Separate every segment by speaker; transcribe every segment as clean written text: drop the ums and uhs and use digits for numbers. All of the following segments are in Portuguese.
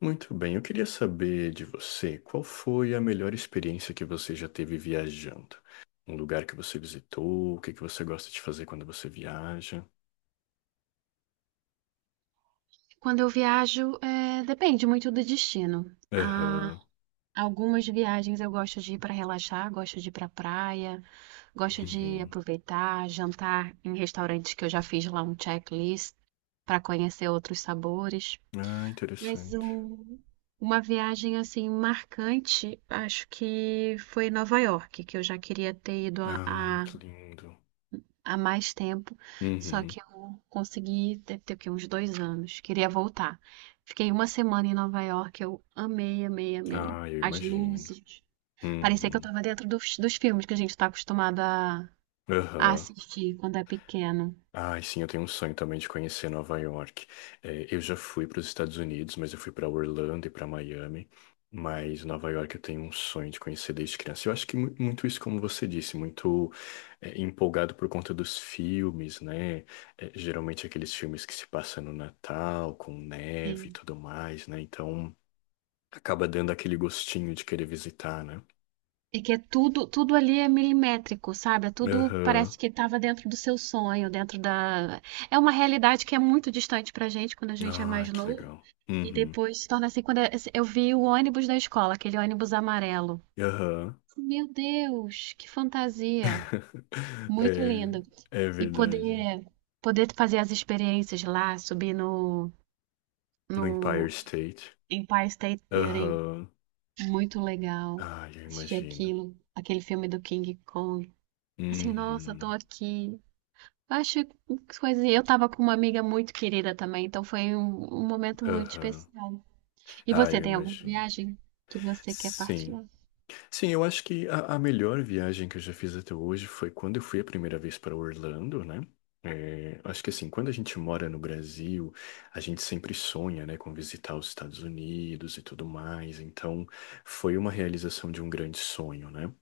Speaker 1: Muito bem, eu queria saber de você, qual foi a melhor experiência que você já teve viajando? Um lugar que você visitou, o que que você gosta de fazer quando você viaja?
Speaker 2: Quando eu viajo, depende muito do destino. Há
Speaker 1: Aham.
Speaker 2: algumas viagens eu gosto de ir para relaxar, gosto de ir para praia, gosto de
Speaker 1: Uhum.
Speaker 2: aproveitar, jantar em restaurantes que eu já fiz lá um checklist para conhecer outros sabores.
Speaker 1: Ah,
Speaker 2: Mas
Speaker 1: interessante.
Speaker 2: uma viagem assim marcante, acho que foi Nova York, que eu já queria ter ido
Speaker 1: Ah,
Speaker 2: a
Speaker 1: que lindo.
Speaker 2: há mais tempo, só
Speaker 1: Uhum.
Speaker 2: que eu consegui, deve ter o quê? Uns 2 anos. Queria voltar. Fiquei uma semana em Nova York, eu amei, amei, amei.
Speaker 1: Ah, eu
Speaker 2: As
Speaker 1: imagino.
Speaker 2: luzes. Parecia que eu
Speaker 1: Uhum.
Speaker 2: estava dentro dos filmes que a gente está acostumado a
Speaker 1: Aham.
Speaker 2: assistir quando é pequeno.
Speaker 1: Ai, sim, eu tenho um sonho também de conhecer Nova York. É, eu já fui para os Estados Unidos, mas eu fui para Orlando e para Miami. Mas Nova York eu tenho um sonho de conhecer desde criança. Eu acho que muito isso, como você disse, muito empolgado por conta dos filmes, né? É, geralmente aqueles filmes que se passam no Natal, com neve e
Speaker 2: E,
Speaker 1: tudo mais, né? Então acaba dando aquele gostinho de querer visitar, né?
Speaker 2: e que é tudo, tudo ali é milimétrico, sabe? É tudo parece
Speaker 1: Aham.
Speaker 2: que estava dentro do seu sonho, dentro da. É uma realidade que é muito distante pra gente quando a gente é
Speaker 1: Ai,
Speaker 2: mais
Speaker 1: que
Speaker 2: novo.
Speaker 1: legal.
Speaker 2: E
Speaker 1: Uhum.
Speaker 2: depois se torna assim quando eu vi o ônibus da escola, aquele ônibus amarelo.
Speaker 1: Aham.
Speaker 2: Meu Deus, que fantasia! Muito
Speaker 1: É,
Speaker 2: lindo.
Speaker 1: é
Speaker 2: E
Speaker 1: verdade.
Speaker 2: poder fazer as experiências lá, subir no
Speaker 1: No
Speaker 2: no
Speaker 1: Empire State.
Speaker 2: Empire State Building,
Speaker 1: Aham.
Speaker 2: muito legal.
Speaker 1: Ah, eu
Speaker 2: Assistir
Speaker 1: imagino.
Speaker 2: aquilo, aquele filme do King Kong. Assim, nossa, tô
Speaker 1: Uhum.
Speaker 2: aqui. Eu acho que coisa. Eu tava com uma amiga muito querida também, então foi um momento muito
Speaker 1: Aham.
Speaker 2: especial. E
Speaker 1: Ah, eu
Speaker 2: você tem alguma
Speaker 1: imagino.
Speaker 2: viagem que você quer
Speaker 1: Sim.
Speaker 2: partilhar?
Speaker 1: Sim, eu acho que a melhor viagem que eu já fiz até hoje foi quando eu fui a primeira vez para Orlando, né? É, acho que assim, quando a gente mora no Brasil, a gente sempre sonha, né, com visitar os Estados Unidos e tudo mais. Então, foi uma realização de um grande sonho, né?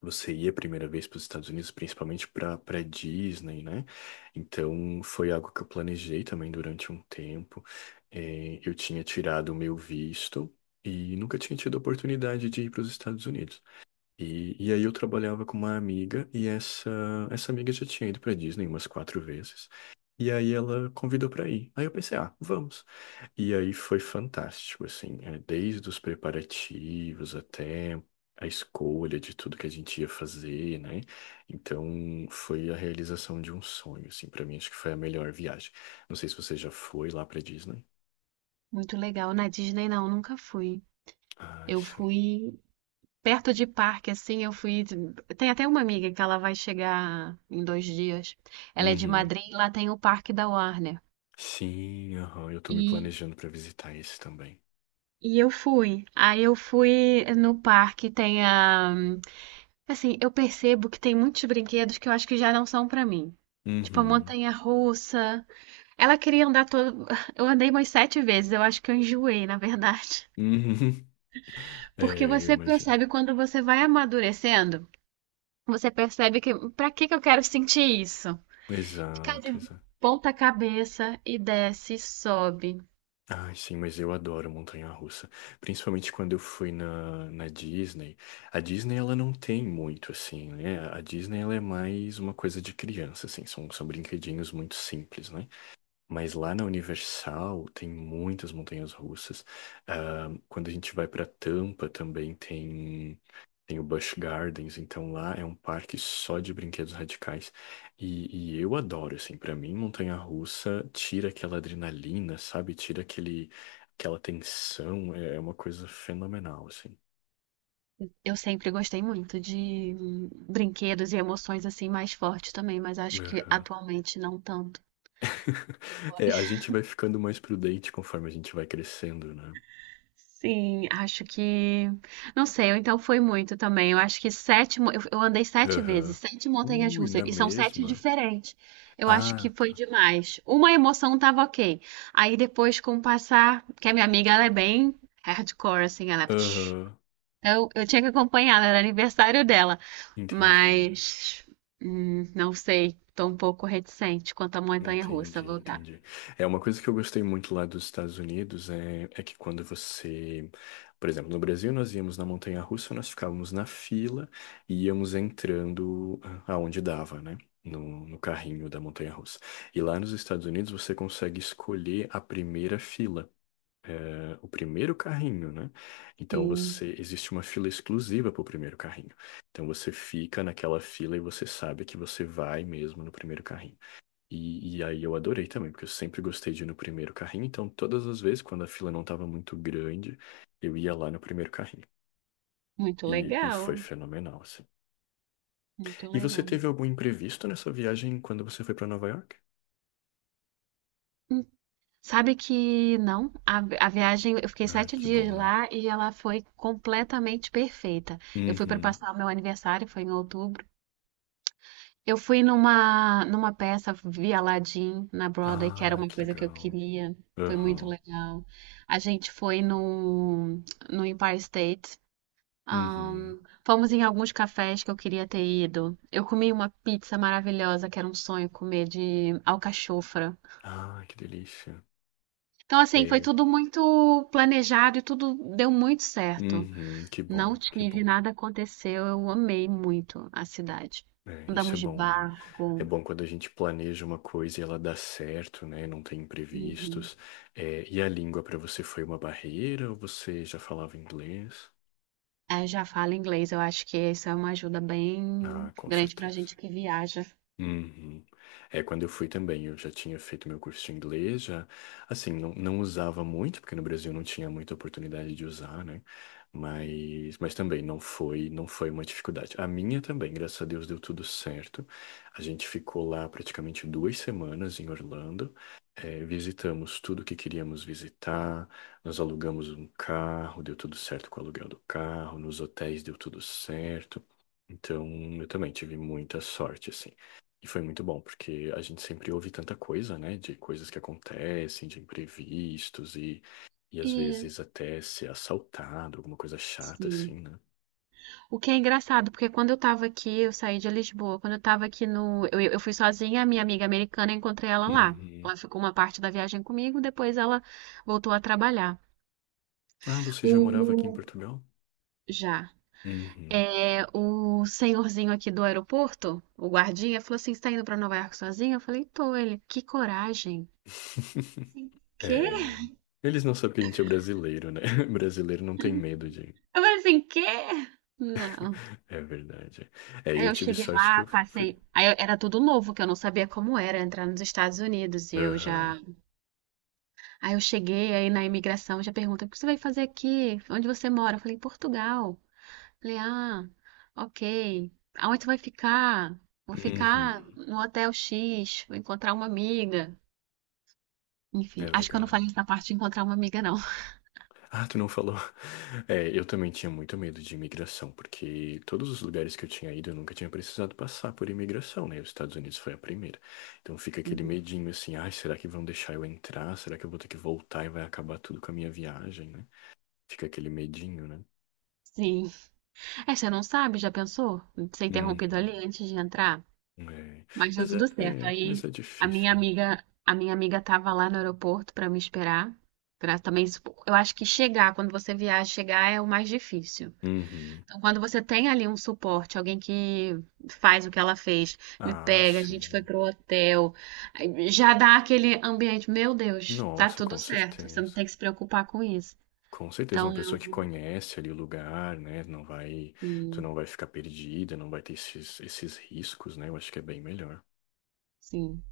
Speaker 1: Você ia a primeira vez para os Estados Unidos, principalmente para Disney, né? Então foi algo que eu planejei também durante um tempo. Eu tinha tirado o meu visto e nunca tinha tido a oportunidade de ir para os Estados Unidos. E aí eu trabalhava com uma amiga e essa amiga já tinha ido para Disney umas quatro vezes. E aí ela convidou para ir. Aí eu pensei, ah, vamos. E aí foi fantástico, assim, desde os preparativos até a escolha de tudo que a gente ia fazer, né? Então foi a realização de um sonho, assim, para mim acho que foi a melhor viagem. Não sei se você já foi lá para Disney.
Speaker 2: Muito legal. Na Disney, não, nunca fui.
Speaker 1: Ai,
Speaker 2: Eu
Speaker 1: sim.
Speaker 2: fui perto de parque, assim, eu fui. Tem até uma amiga que ela vai chegar em 2 dias. Ela é de
Speaker 1: Uhum.
Speaker 2: Madrid, e lá tem o parque da Warner.
Speaker 1: Sim, aham, eu tô me
Speaker 2: E,
Speaker 1: planejando para visitar esse também.
Speaker 2: e eu fui. Aí eu fui no parque, tem a. Assim, eu percebo que tem muitos brinquedos que eu acho que já não são pra mim. Tipo, a
Speaker 1: Uhum.
Speaker 2: montanha-russa. Ela queria andar todo. Eu andei umas sete vezes, eu acho que eu enjoei, na verdade.
Speaker 1: Uhum.
Speaker 2: Porque
Speaker 1: É, eu
Speaker 2: você
Speaker 1: imagino.
Speaker 2: percebe quando você vai amadurecendo. Você percebe que pra que que eu quero sentir isso? Ficar de
Speaker 1: Exato, exato.
Speaker 2: ponta cabeça e desce e sobe.
Speaker 1: Ai, sim, mas eu adoro montanha-russa. Principalmente quando eu fui na Disney. A Disney, ela não tem muito, assim, né? A Disney, ela é mais uma coisa de criança, assim. São brinquedinhos muito simples, né? Mas lá na Universal tem muitas montanhas russas. Ah, quando a gente vai para Tampa também tem o Busch Gardens. Então lá é um parque só de brinquedos radicais. E eu adoro, assim. Para mim, montanha russa tira aquela adrenalina, sabe? Tira aquele, aquela tensão. É uma coisa fenomenal, assim.
Speaker 2: Eu sempre gostei muito de brinquedos e emoções assim mais fortes também, mas acho que
Speaker 1: Aham.
Speaker 2: atualmente não tanto.
Speaker 1: É, a gente vai ficando mais prudente conforme a gente vai crescendo, né?
Speaker 2: Sim, acho que. Não sei, ou então foi muito também. Eu acho que sete. Eu andei sete vezes,
Speaker 1: Aham.
Speaker 2: sete
Speaker 1: Ui,
Speaker 2: montanhas-russas,
Speaker 1: na
Speaker 2: e são sete
Speaker 1: mesma.
Speaker 2: diferentes. Eu acho que
Speaker 1: Ah,
Speaker 2: foi
Speaker 1: tá.
Speaker 2: demais. Uma emoção tava ok. Aí depois, com o passar. Porque a minha amiga, ela é bem hardcore, assim, ela.
Speaker 1: Aham.
Speaker 2: Eu tinha que acompanhar, era aniversário dela.
Speaker 1: Entendi.
Speaker 2: Mas. Não sei, tô um pouco reticente quanto à montanha-russa
Speaker 1: Entendi,
Speaker 2: voltar.
Speaker 1: entendi. É uma coisa que eu gostei muito lá dos Estados Unidos é que quando você, por exemplo, no Brasil nós íamos na montanha-russa, nós ficávamos na fila e íamos entrando aonde dava, né? No carrinho da montanha-russa. E lá nos Estados Unidos você consegue escolher a primeira fila. É, o primeiro carrinho, né? Então
Speaker 2: Sim,
Speaker 1: você existe uma fila exclusiva para o primeiro carrinho. Então você fica naquela fila e você sabe que você vai mesmo no primeiro carrinho. E aí eu adorei também, porque eu sempre gostei de ir no primeiro carrinho. Então todas as vezes quando a fila não estava muito grande, eu ia lá no primeiro carrinho.
Speaker 2: muito
Speaker 1: E foi
Speaker 2: legal,
Speaker 1: fenomenal, assim.
Speaker 2: muito
Speaker 1: E você
Speaker 2: legal.
Speaker 1: teve algum imprevisto nessa viagem quando você foi para Nova York?
Speaker 2: Sabe que não, a viagem, eu fiquei
Speaker 1: Ah,
Speaker 2: sete
Speaker 1: que bom,
Speaker 2: dias
Speaker 1: né?
Speaker 2: lá e ela foi completamente perfeita. Eu fui para
Speaker 1: Uhum.
Speaker 2: passar o meu aniversário, foi em outubro. Eu fui numa peça, vi Aladdin na Broadway, que era
Speaker 1: Ah,
Speaker 2: uma
Speaker 1: que
Speaker 2: coisa que eu
Speaker 1: legal.
Speaker 2: queria. Foi muito
Speaker 1: Aham.
Speaker 2: legal. A gente foi no Empire State.
Speaker 1: Uhum.
Speaker 2: Ahn, fomos em alguns cafés que eu queria ter ido. Eu comi uma pizza maravilhosa, que era um sonho comer de alcachofra.
Speaker 1: Ah, que delícia.
Speaker 2: Então, assim, foi
Speaker 1: É.
Speaker 2: tudo muito planejado e tudo deu muito certo.
Speaker 1: Uhum, que
Speaker 2: Não
Speaker 1: bom, que
Speaker 2: tive,
Speaker 1: bom.
Speaker 2: nada aconteceu, eu amei muito a cidade.
Speaker 1: É, isso é
Speaker 2: Andamos de
Speaker 1: bom, né? É
Speaker 2: barco.
Speaker 1: bom quando a gente planeja uma coisa e ela dá certo, né? Não tem
Speaker 2: Uhum.
Speaker 1: imprevistos. É, e a língua para você foi uma barreira ou você já falava inglês?
Speaker 2: Aí eu já falo inglês, eu acho que isso é uma ajuda
Speaker 1: Ah,
Speaker 2: bem
Speaker 1: com
Speaker 2: grande pra
Speaker 1: certeza.
Speaker 2: gente que viaja.
Speaker 1: Uhum. É, quando eu fui também, eu já tinha feito meu curso de inglês, já, assim, não usava muito, porque no Brasil não tinha muita oportunidade de usar, né? Mas também não foi uma dificuldade. A minha também, graças a Deus, deu tudo certo. A gente ficou lá praticamente 2 semanas em Orlando, visitamos tudo que queríamos visitar, nós alugamos um carro, deu tudo certo com o aluguel do carro, nos hotéis deu tudo certo. Então, eu também tive muita sorte, assim. E foi muito bom, porque a gente sempre ouve tanta coisa, né? De coisas que acontecem, de imprevistos e às
Speaker 2: É,
Speaker 1: vezes até ser assaltado, alguma coisa chata assim,
Speaker 2: sim.
Speaker 1: né?
Speaker 2: O que é engraçado, porque quando eu tava aqui, eu saí de Lisboa. Quando eu tava aqui no. Eu fui sozinha, a minha amiga americana, eu encontrei ela lá.
Speaker 1: Uhum.
Speaker 2: Ela ficou uma parte da viagem comigo, depois ela voltou a trabalhar.
Speaker 1: Ah, você já morava aqui em
Speaker 2: O.
Speaker 1: Portugal?
Speaker 2: Já.
Speaker 1: Uhum.
Speaker 2: É, o senhorzinho aqui do aeroporto, o guardinha, falou assim: Você tá indo pra Nova York sozinho? Eu falei: Tô. Ele, que coragem. Assim, quê?
Speaker 1: É... Eles não sabem que a gente é brasileiro, né? Brasileiro não tem medo de.
Speaker 2: Eu falei assim: Quê? Não.
Speaker 1: É verdade. É,
Speaker 2: Aí
Speaker 1: eu
Speaker 2: eu
Speaker 1: tive
Speaker 2: cheguei
Speaker 1: sorte que eu
Speaker 2: lá,
Speaker 1: fui.
Speaker 2: passei. Era tudo novo, que eu não sabia como era entrar nos Estados Unidos. E eu
Speaker 1: Aham.
Speaker 2: já. Aí eu cheguei aí na imigração, já pergunta: O que você vai fazer aqui? Onde você mora? Eu falei: Portugal. Falei: Ah, ok. Aonde você vai ficar? Vou ficar
Speaker 1: Uhum.
Speaker 2: no hotel X, vou encontrar uma amiga. Enfim,
Speaker 1: É
Speaker 2: acho que eu não
Speaker 1: legal, né?
Speaker 2: falei essa parte de encontrar uma amiga, não.
Speaker 1: Ah, tu não falou. É, eu também tinha muito medo de imigração, porque todos os lugares que eu tinha ido, eu nunca tinha precisado passar por imigração, né? Os Estados Unidos foi a primeira. Então fica aquele
Speaker 2: Uhum.
Speaker 1: medinho assim, ai, será que vão deixar eu entrar? Será que eu vou ter que voltar e vai acabar tudo com a minha viagem, né? Fica aquele medinho, né?
Speaker 2: Sim. É, você não sabe, já pensou? Ser
Speaker 1: Uhum.
Speaker 2: interrompido ali antes de entrar?
Speaker 1: É.
Speaker 2: Mas deu
Speaker 1: Mas é,
Speaker 2: tudo certo.
Speaker 1: é, mas
Speaker 2: Aí
Speaker 1: é
Speaker 2: a minha
Speaker 1: difícil, né?
Speaker 2: amiga, a minha amiga tava lá no aeroporto para me esperar. Pra também, eu acho que chegar, quando você viaja, chegar é o mais difícil.
Speaker 1: Uhum.
Speaker 2: Então, quando você tem ali um suporte, alguém que faz o que ela fez, me
Speaker 1: Ah,
Speaker 2: pega, a gente foi
Speaker 1: sim.
Speaker 2: pro hotel, aí já dá aquele ambiente, meu Deus, tá
Speaker 1: Nossa,
Speaker 2: tudo
Speaker 1: com
Speaker 2: certo, você não
Speaker 1: certeza.
Speaker 2: tem que se preocupar com isso.
Speaker 1: Com certeza, uma
Speaker 2: Então,
Speaker 1: pessoa que
Speaker 2: eu.
Speaker 1: conhece ali o lugar, né? Tu
Speaker 2: Sim,
Speaker 1: não vai ficar perdida, não vai ter esses riscos, né? Eu acho que é bem melhor.
Speaker 2: sim.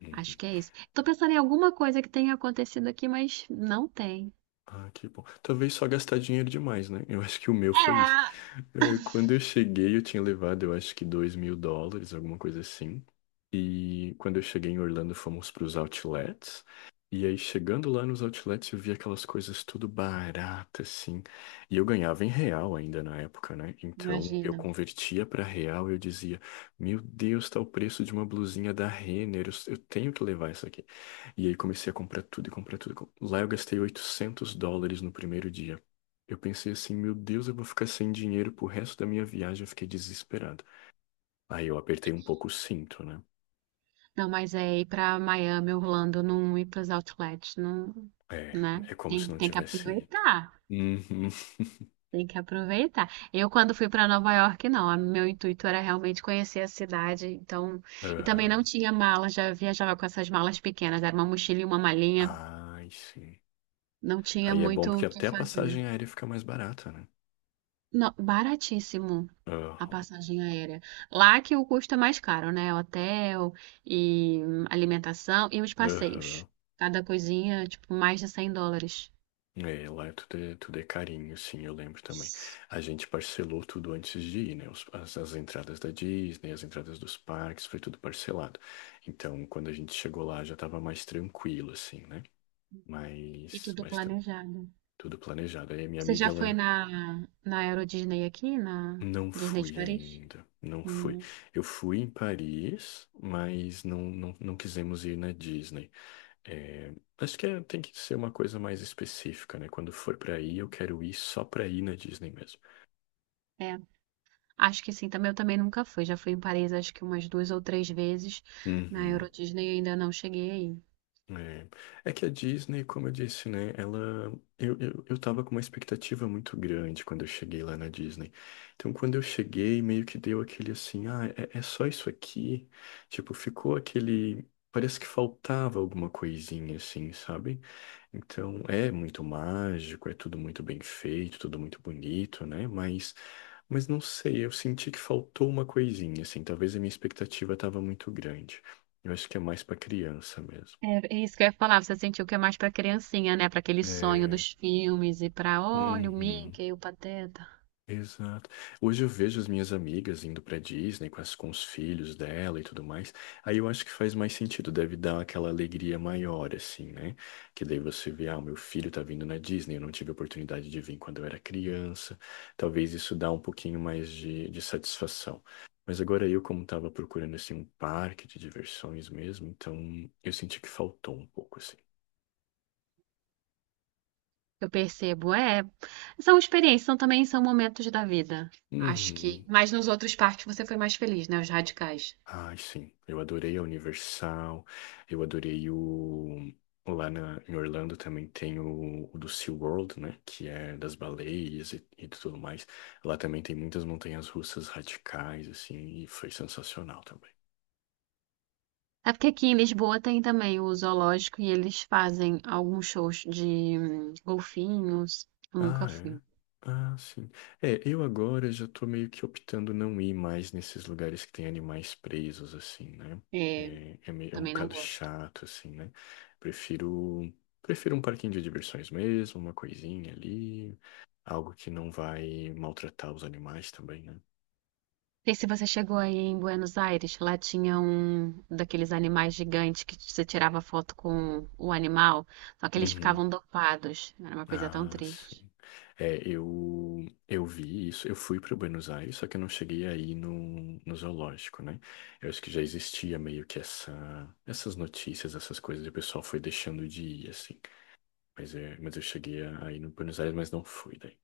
Speaker 1: Uhum.
Speaker 2: Acho que é isso. Tô pensando em alguma coisa que tenha acontecido aqui, mas não tem.
Speaker 1: Ah, que bom. Talvez só gastar dinheiro demais, né? Eu acho que o meu foi isso.
Speaker 2: É,
Speaker 1: É, quando eu cheguei, eu tinha levado, eu acho que $2.000, alguma coisa assim. E quando eu cheguei em Orlando, fomos para os outlets. E aí, chegando lá nos outlets, eu vi aquelas coisas tudo barata, assim. E eu ganhava em real ainda na época, né? Então, eu
Speaker 2: imagina.
Speaker 1: convertia para real e eu dizia: Meu Deus, tá o preço de uma blusinha da Renner, eu tenho que levar isso aqui. E aí, comecei a comprar tudo e comprar tudo. Lá, eu gastei $800 no primeiro dia. Eu pensei assim, meu Deus, eu vou ficar sem dinheiro pro resto da minha viagem. Eu fiquei desesperado. Aí eu apertei um pouco o cinto, né?
Speaker 2: Não, mas é ir pra Miami, Orlando, não ir pros outlets, não,
Speaker 1: É,
Speaker 2: né?
Speaker 1: é como se
Speaker 2: Tem,
Speaker 1: não
Speaker 2: tem que
Speaker 1: tivesse ido.
Speaker 2: aproveitar.
Speaker 1: Uhum.
Speaker 2: Tem que aproveitar. Eu, quando fui pra Nova York, não. Meu intuito era realmente conhecer a cidade. Então, e também não
Speaker 1: Aham.
Speaker 2: tinha mala, já viajava com essas malas pequenas. Era uma mochila e uma malinha.
Speaker 1: Ai, sim.
Speaker 2: Não tinha
Speaker 1: Aí é bom
Speaker 2: muito
Speaker 1: porque
Speaker 2: o que
Speaker 1: até a
Speaker 2: fazer.
Speaker 1: passagem aérea fica mais barata, né?
Speaker 2: Não, baratíssimo. A
Speaker 1: Aham.
Speaker 2: passagem aérea. Lá que o custo é mais caro, né? Hotel e alimentação e os passeios.
Speaker 1: Aham.
Speaker 2: Cada coisinha, tipo, mais de US$ 100.
Speaker 1: É, lá é tudo, tudo é carinho, sim, eu lembro também. A gente parcelou tudo antes de ir, né? As entradas da Disney, as entradas dos parques, foi tudo parcelado. Então, quando a gente chegou lá, já estava mais tranquilo, assim, né?
Speaker 2: E
Speaker 1: Mas,
Speaker 2: tudo
Speaker 1: mas tá
Speaker 2: planejado.
Speaker 1: tudo planejado. Aí a minha
Speaker 2: Você já
Speaker 1: amiga,
Speaker 2: foi
Speaker 1: ela
Speaker 2: na Euro Disney aqui, na
Speaker 1: não
Speaker 2: Disney de
Speaker 1: fui
Speaker 2: Paris?
Speaker 1: ainda, não fui.
Speaker 2: Hum,
Speaker 1: Eu fui em Paris, mas não quisemos ir na Disney. É, acho que tem que ser uma coisa mais específica, né? Quando for para ir, eu quero ir só para ir na Disney mesmo.
Speaker 2: é, acho que sim. Também eu também nunca fui. Já fui em Paris, acho que umas duas ou três vezes. Na
Speaker 1: Uhum.
Speaker 2: Euro Disney ainda não cheguei aí.
Speaker 1: É, é que a Disney, como eu disse, né, eu tava com uma expectativa muito grande quando eu cheguei lá na Disney. Então, quando eu cheguei, meio que deu aquele assim, ah, é só isso aqui? Tipo, ficou aquele, parece que faltava alguma coisinha, assim, sabe? Então, é muito mágico, é tudo muito bem feito, tudo muito bonito, né? Mas não sei, eu senti que faltou uma coisinha, assim, talvez a minha expectativa tava muito grande. Eu acho que é mais pra criança mesmo.
Speaker 2: É isso que eu ia falar, você sentiu que é mais pra criancinha, né? Pra aquele sonho
Speaker 1: É,
Speaker 2: dos filmes e pra, olha, o
Speaker 1: uhum,
Speaker 2: Mickey, o Pateta.
Speaker 1: exato. Hoje eu vejo as minhas amigas indo pra Disney com os filhos dela e tudo mais. Aí eu acho que faz mais sentido, deve dar aquela alegria maior, assim, né? Que daí você vê, ah, o meu filho tá vindo na Disney, eu não tive a oportunidade de vir quando eu era criança. Talvez isso dá um pouquinho mais de satisfação. Mas agora eu, como tava procurando, assim, um parque de diversões mesmo, então eu senti que faltou um pouco, assim.
Speaker 2: Eu percebo, é, são experiências, são também são momentos da vida. Acho que,
Speaker 1: Uhum.
Speaker 2: mas nos outros parques você foi mais feliz, né? Os radicais.
Speaker 1: Ai, sim. Eu adorei a Universal. Eu adorei o. Em Orlando também tem o do SeaWorld, né? Que é das baleias e tudo mais. Lá também tem muitas montanhas russas radicais, assim, e foi sensacional também.
Speaker 2: É porque aqui em Lisboa tem também o zoológico e eles fazem alguns shows de golfinhos. Eu nunca
Speaker 1: Ah, é.
Speaker 2: fui.
Speaker 1: Ah, sim. É, eu agora já tô meio que optando não ir mais nesses lugares que tem animais presos, assim, né?
Speaker 2: É,
Speaker 1: É, meio, é um
Speaker 2: também não
Speaker 1: bocado
Speaker 2: gosto.
Speaker 1: chato, assim, né? Prefiro, prefiro um parquinho de diversões mesmo, uma coisinha ali, algo que não vai maltratar os animais também, né?
Speaker 2: Sei se você chegou aí em Buenos Aires, lá tinha um daqueles animais gigantes que você tirava foto com o animal, só que eles
Speaker 1: Uhum.
Speaker 2: ficavam dopados. Era uma coisa tão
Speaker 1: Ah, sim.
Speaker 2: triste.
Speaker 1: É, eu vi isso, eu fui para Buenos Aires, só que eu não cheguei aí no zoológico, né? Eu acho que já existia meio que essa, essas notícias, essas coisas, e o pessoal foi deixando de ir, assim. Mas eu cheguei aí no Buenos Aires, mas não fui daí.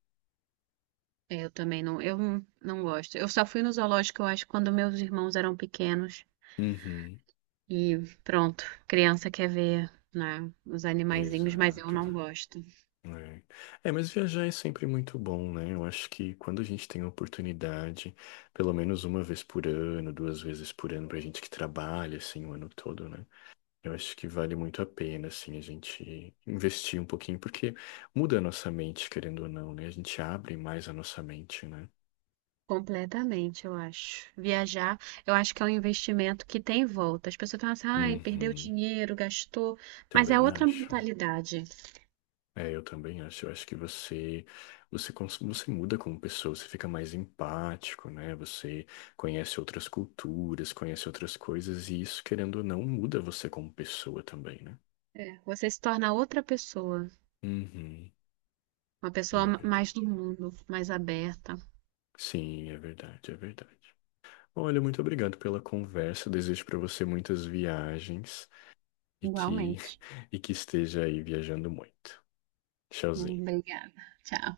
Speaker 2: Eu também não, eu não gosto. Eu só fui no zoológico, eu acho, quando meus irmãos eram pequenos.
Speaker 1: Uhum,
Speaker 2: E pronto, criança quer ver, né, os animaizinhos, mas eu
Speaker 1: exato,
Speaker 2: não
Speaker 1: exato.
Speaker 2: gosto.
Speaker 1: É. É, mas viajar é sempre muito bom, né? Eu acho que quando a gente tem a oportunidade, pelo menos uma vez por ano, duas vezes por ano, pra gente que trabalha, assim, o ano todo, né? Eu acho que vale muito a pena, assim, a gente investir um pouquinho, porque muda a nossa mente, querendo ou não, né? A gente abre mais a nossa mente, né?
Speaker 2: Completamente, eu acho. Viajar, eu acho que é um investimento que tem volta. As pessoas falam assim, ai, perdeu
Speaker 1: Uhum,
Speaker 2: dinheiro, gastou, mas é
Speaker 1: também
Speaker 2: outra
Speaker 1: acho.
Speaker 2: mentalidade.
Speaker 1: É, eu também acho. Eu acho que você, você muda como pessoa, você fica mais empático, né? Você conhece outras culturas, conhece outras coisas, e isso, querendo ou não, muda você como pessoa também, né?
Speaker 2: É, você se torna outra pessoa,
Speaker 1: Uhum,
Speaker 2: uma pessoa
Speaker 1: é
Speaker 2: mais do
Speaker 1: verdade.
Speaker 2: mundo, mais aberta.
Speaker 1: Sim, é verdade, é verdade. Olha, muito obrigado pela conversa. Eu desejo para você muitas viagens e que
Speaker 2: Igualmente.
Speaker 1: e que esteja aí viajando muito. Tchauzinho.
Speaker 2: Obrigada. Tchau.